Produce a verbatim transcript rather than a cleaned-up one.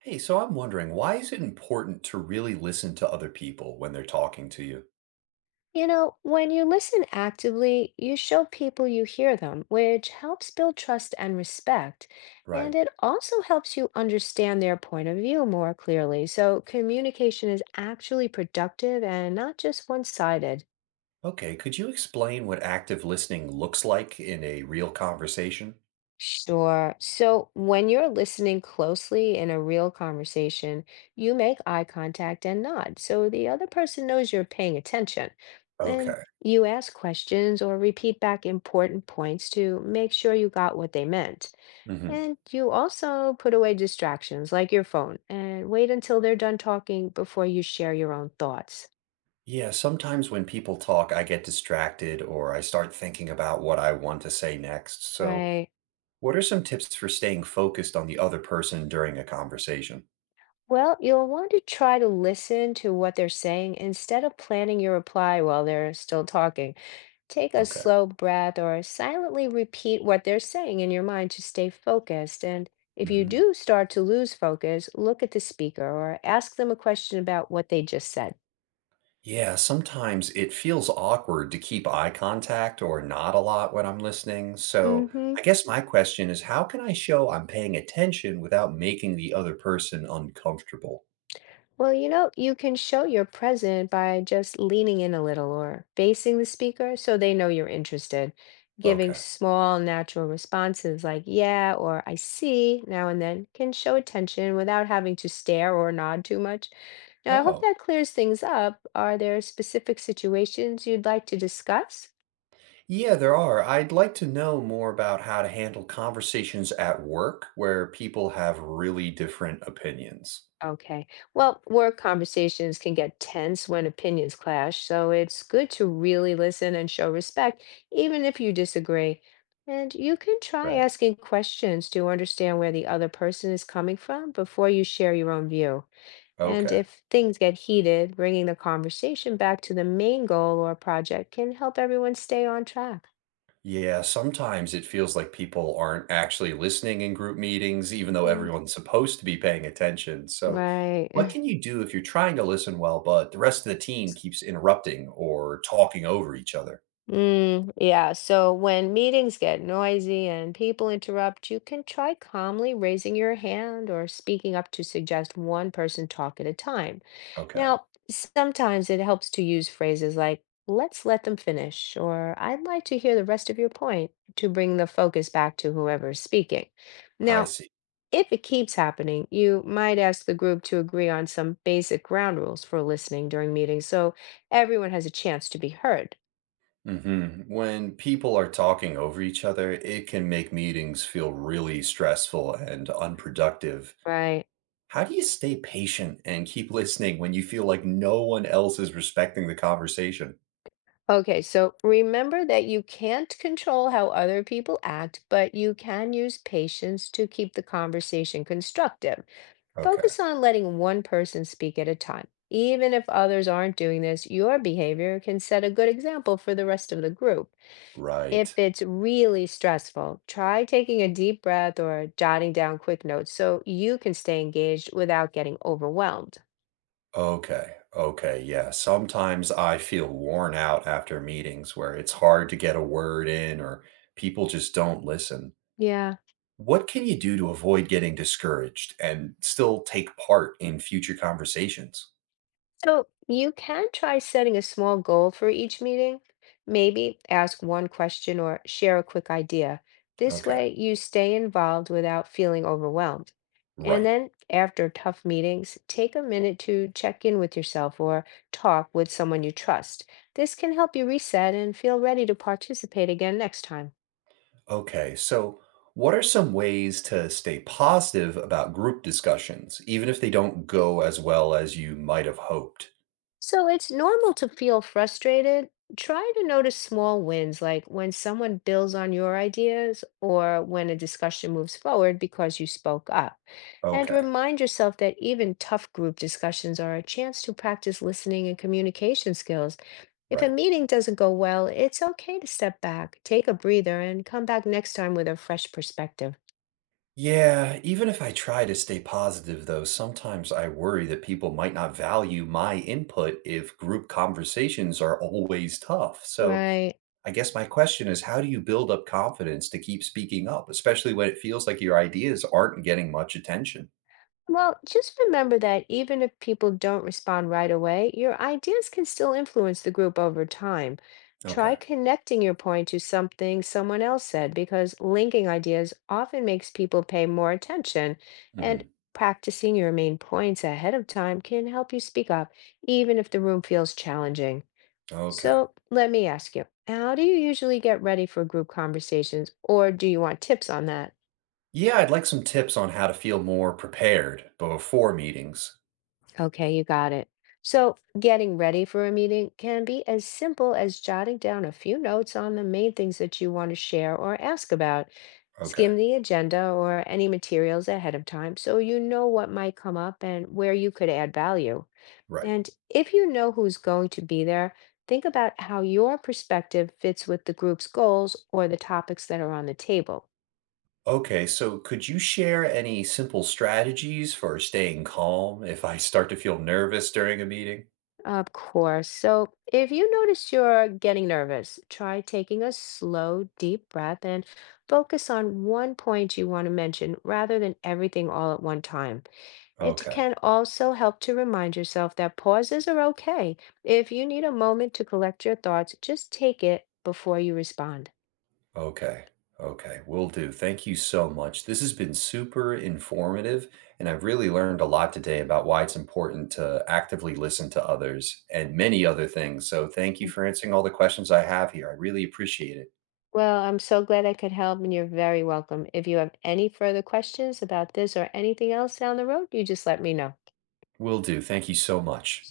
Hey, so I'm wondering, why is it important to really listen to other people when they're talking to you? You know, when you listen actively, you show people you hear them, which helps build trust and respect. Right. And it also helps you understand their point of view more clearly. So communication is actually productive and not just one-sided. Okay. Could you explain what active listening looks like in a real conversation? Sure. So when you're listening closely in a real conversation, you make eye contact and nod. So the other person knows you're paying attention. And Okay. you ask questions or repeat back important points to make sure you got what they meant. Hmm. And you also put away distractions like your phone and wait until they're done talking before you share your own thoughts. Yeah, sometimes when people talk, I get distracted or I start thinking about what I want to say next. So, Right. what are some tips for staying focused on the other person during a conversation? Well, you'll want to try to listen to what they're saying instead of planning your reply while they're still talking. Take a Okay. slow breath or silently repeat what they're saying in your mind to stay focused. And if you Mhm. do start to lose focus, look at the speaker or ask them a question about what they just said. Yeah, sometimes it feels awkward to keep eye contact or nod a lot when I'm listening. So Hmm. I guess my question is, how can I show I'm paying attention without making the other person uncomfortable? Well, you know, you can show you're present by just leaning in a little or facing the speaker so they know you're interested. Giving Okay. small, natural responses like, yeah, or I see, now and then can show attention without having to stare or nod too much. Now, I hope Oh, that clears things up. Are there specific situations you'd like to discuss? yeah, there are. I'd like to know more about how to handle conversations at work where people have really different opinions. Okay. Well, work conversations can get tense when opinions clash, so it's good to really listen and show respect, even if you disagree. And you can try Right. asking questions to understand where the other person is coming from before you share your own view. And Okay. if things get heated, bringing the conversation back to the main goal or project can help everyone stay on track. Yeah, sometimes it feels like people aren't actually listening in group meetings, even though, mhm, Yeah. everyone's supposed to be paying attention. So, what Right. can you do if you're trying to listen well, but the rest of the team keeps interrupting or talking over each other? Mm, yeah. So when meetings get noisy and people interrupt, you can try calmly raising your hand or speaking up to suggest one person talk at a time. Okay, Now, sometimes it helps to use phrases like, let's let them finish, or I'd like to hear the rest of your point to bring the focus back to whoever's speaking. I Now, see. if it keeps happening, you might ask the group to agree on some basic ground rules for listening during meetings so everyone has a chance to be heard, Hmm. When people are talking over each other, it can make meetings feel really stressful and unproductive. right? How do you stay patient and keep listening when you feel like no one else is respecting the conversation? Okay, so remember that you can't control how other people act, but you can use patience to keep the conversation constructive. Okay, Focus on letting one person speak at a time. Even if others aren't doing this, your behavior can set a good example for the rest of the group. If right. it's really stressful, try taking a deep breath or jotting down quick notes so you can stay engaged without getting overwhelmed. Okay. Okay. Yeah. Sometimes I feel worn out after meetings where it's hard to get a word in or people just don't listen. Yeah. What can you do to avoid getting discouraged and still take part in future conversations? So you can try setting a small goal for each meeting. Maybe ask one question or share a quick idea. This Okay. way, you stay involved without feeling overwhelmed. And Right. then, after tough meetings, take a minute to check in with yourself or talk with someone you trust. This can help you reset and feel ready to participate again next time. Okay. So, what are some ways to stay positive about group discussions, even if they don't go as well as you might have hoped? So it's normal to feel frustrated. Try to notice small wins, like when someone builds on your ideas or when a discussion moves forward because you spoke up. And Okay. remind yourself that even tough group discussions are a chance to practice listening and communication skills. If a Right. meeting doesn't go well, it's okay to step back, take a breather, and come back next time with a fresh perspective. Yeah, even if I try to stay positive, though, sometimes I worry that people might not value my input if group conversations are always tough. So Right. I guess my question is, how do you build up confidence to keep speaking up, especially when it feels like your ideas aren't getting much attention? Well, just remember that even if people don't respond right away, your ideas can still influence the group over time. Try Okay. connecting your point to something someone else said because linking ideas often makes people pay more attention. And Hmm. practicing your main points ahead of time can help you speak up, even if the room feels challenging. Okay. So let me ask you, how do you usually get ready for group conversations, or do you want tips on that? Yeah, I'd like some tips on how to feel more prepared before meetings. Okay, you got it. So, getting ready for a meeting can be as simple as jotting down a few notes on the main things that you want to share or ask about. Okay. Skim the agenda or any materials ahead of time so you know what might come up and where you could add value. Right. And if you know who's going to be there, think about how your perspective fits with the group's goals or the topics that are on the table. Okay, so could you share any simple strategies for staying calm if I start to feel nervous during a meeting? Of course. So if you notice you're getting nervous, try taking a slow, deep breath and focus on one point you want to mention rather than everything all at one time. It Okay, can also help to remind yourself that pauses are okay. If you need a moment to collect your thoughts, just take it before you respond. okay, okay, will do. Thank you so much. This has been super informative, and I've really learned a lot today about why it's important to actively listen to others and many other things. So thank you for answering all the questions I have here. I really appreciate it. Well, I'm so glad I could help, and you're very welcome. If you have any further questions about this or anything else down the road, you just let me know. Will do. Thank you so much.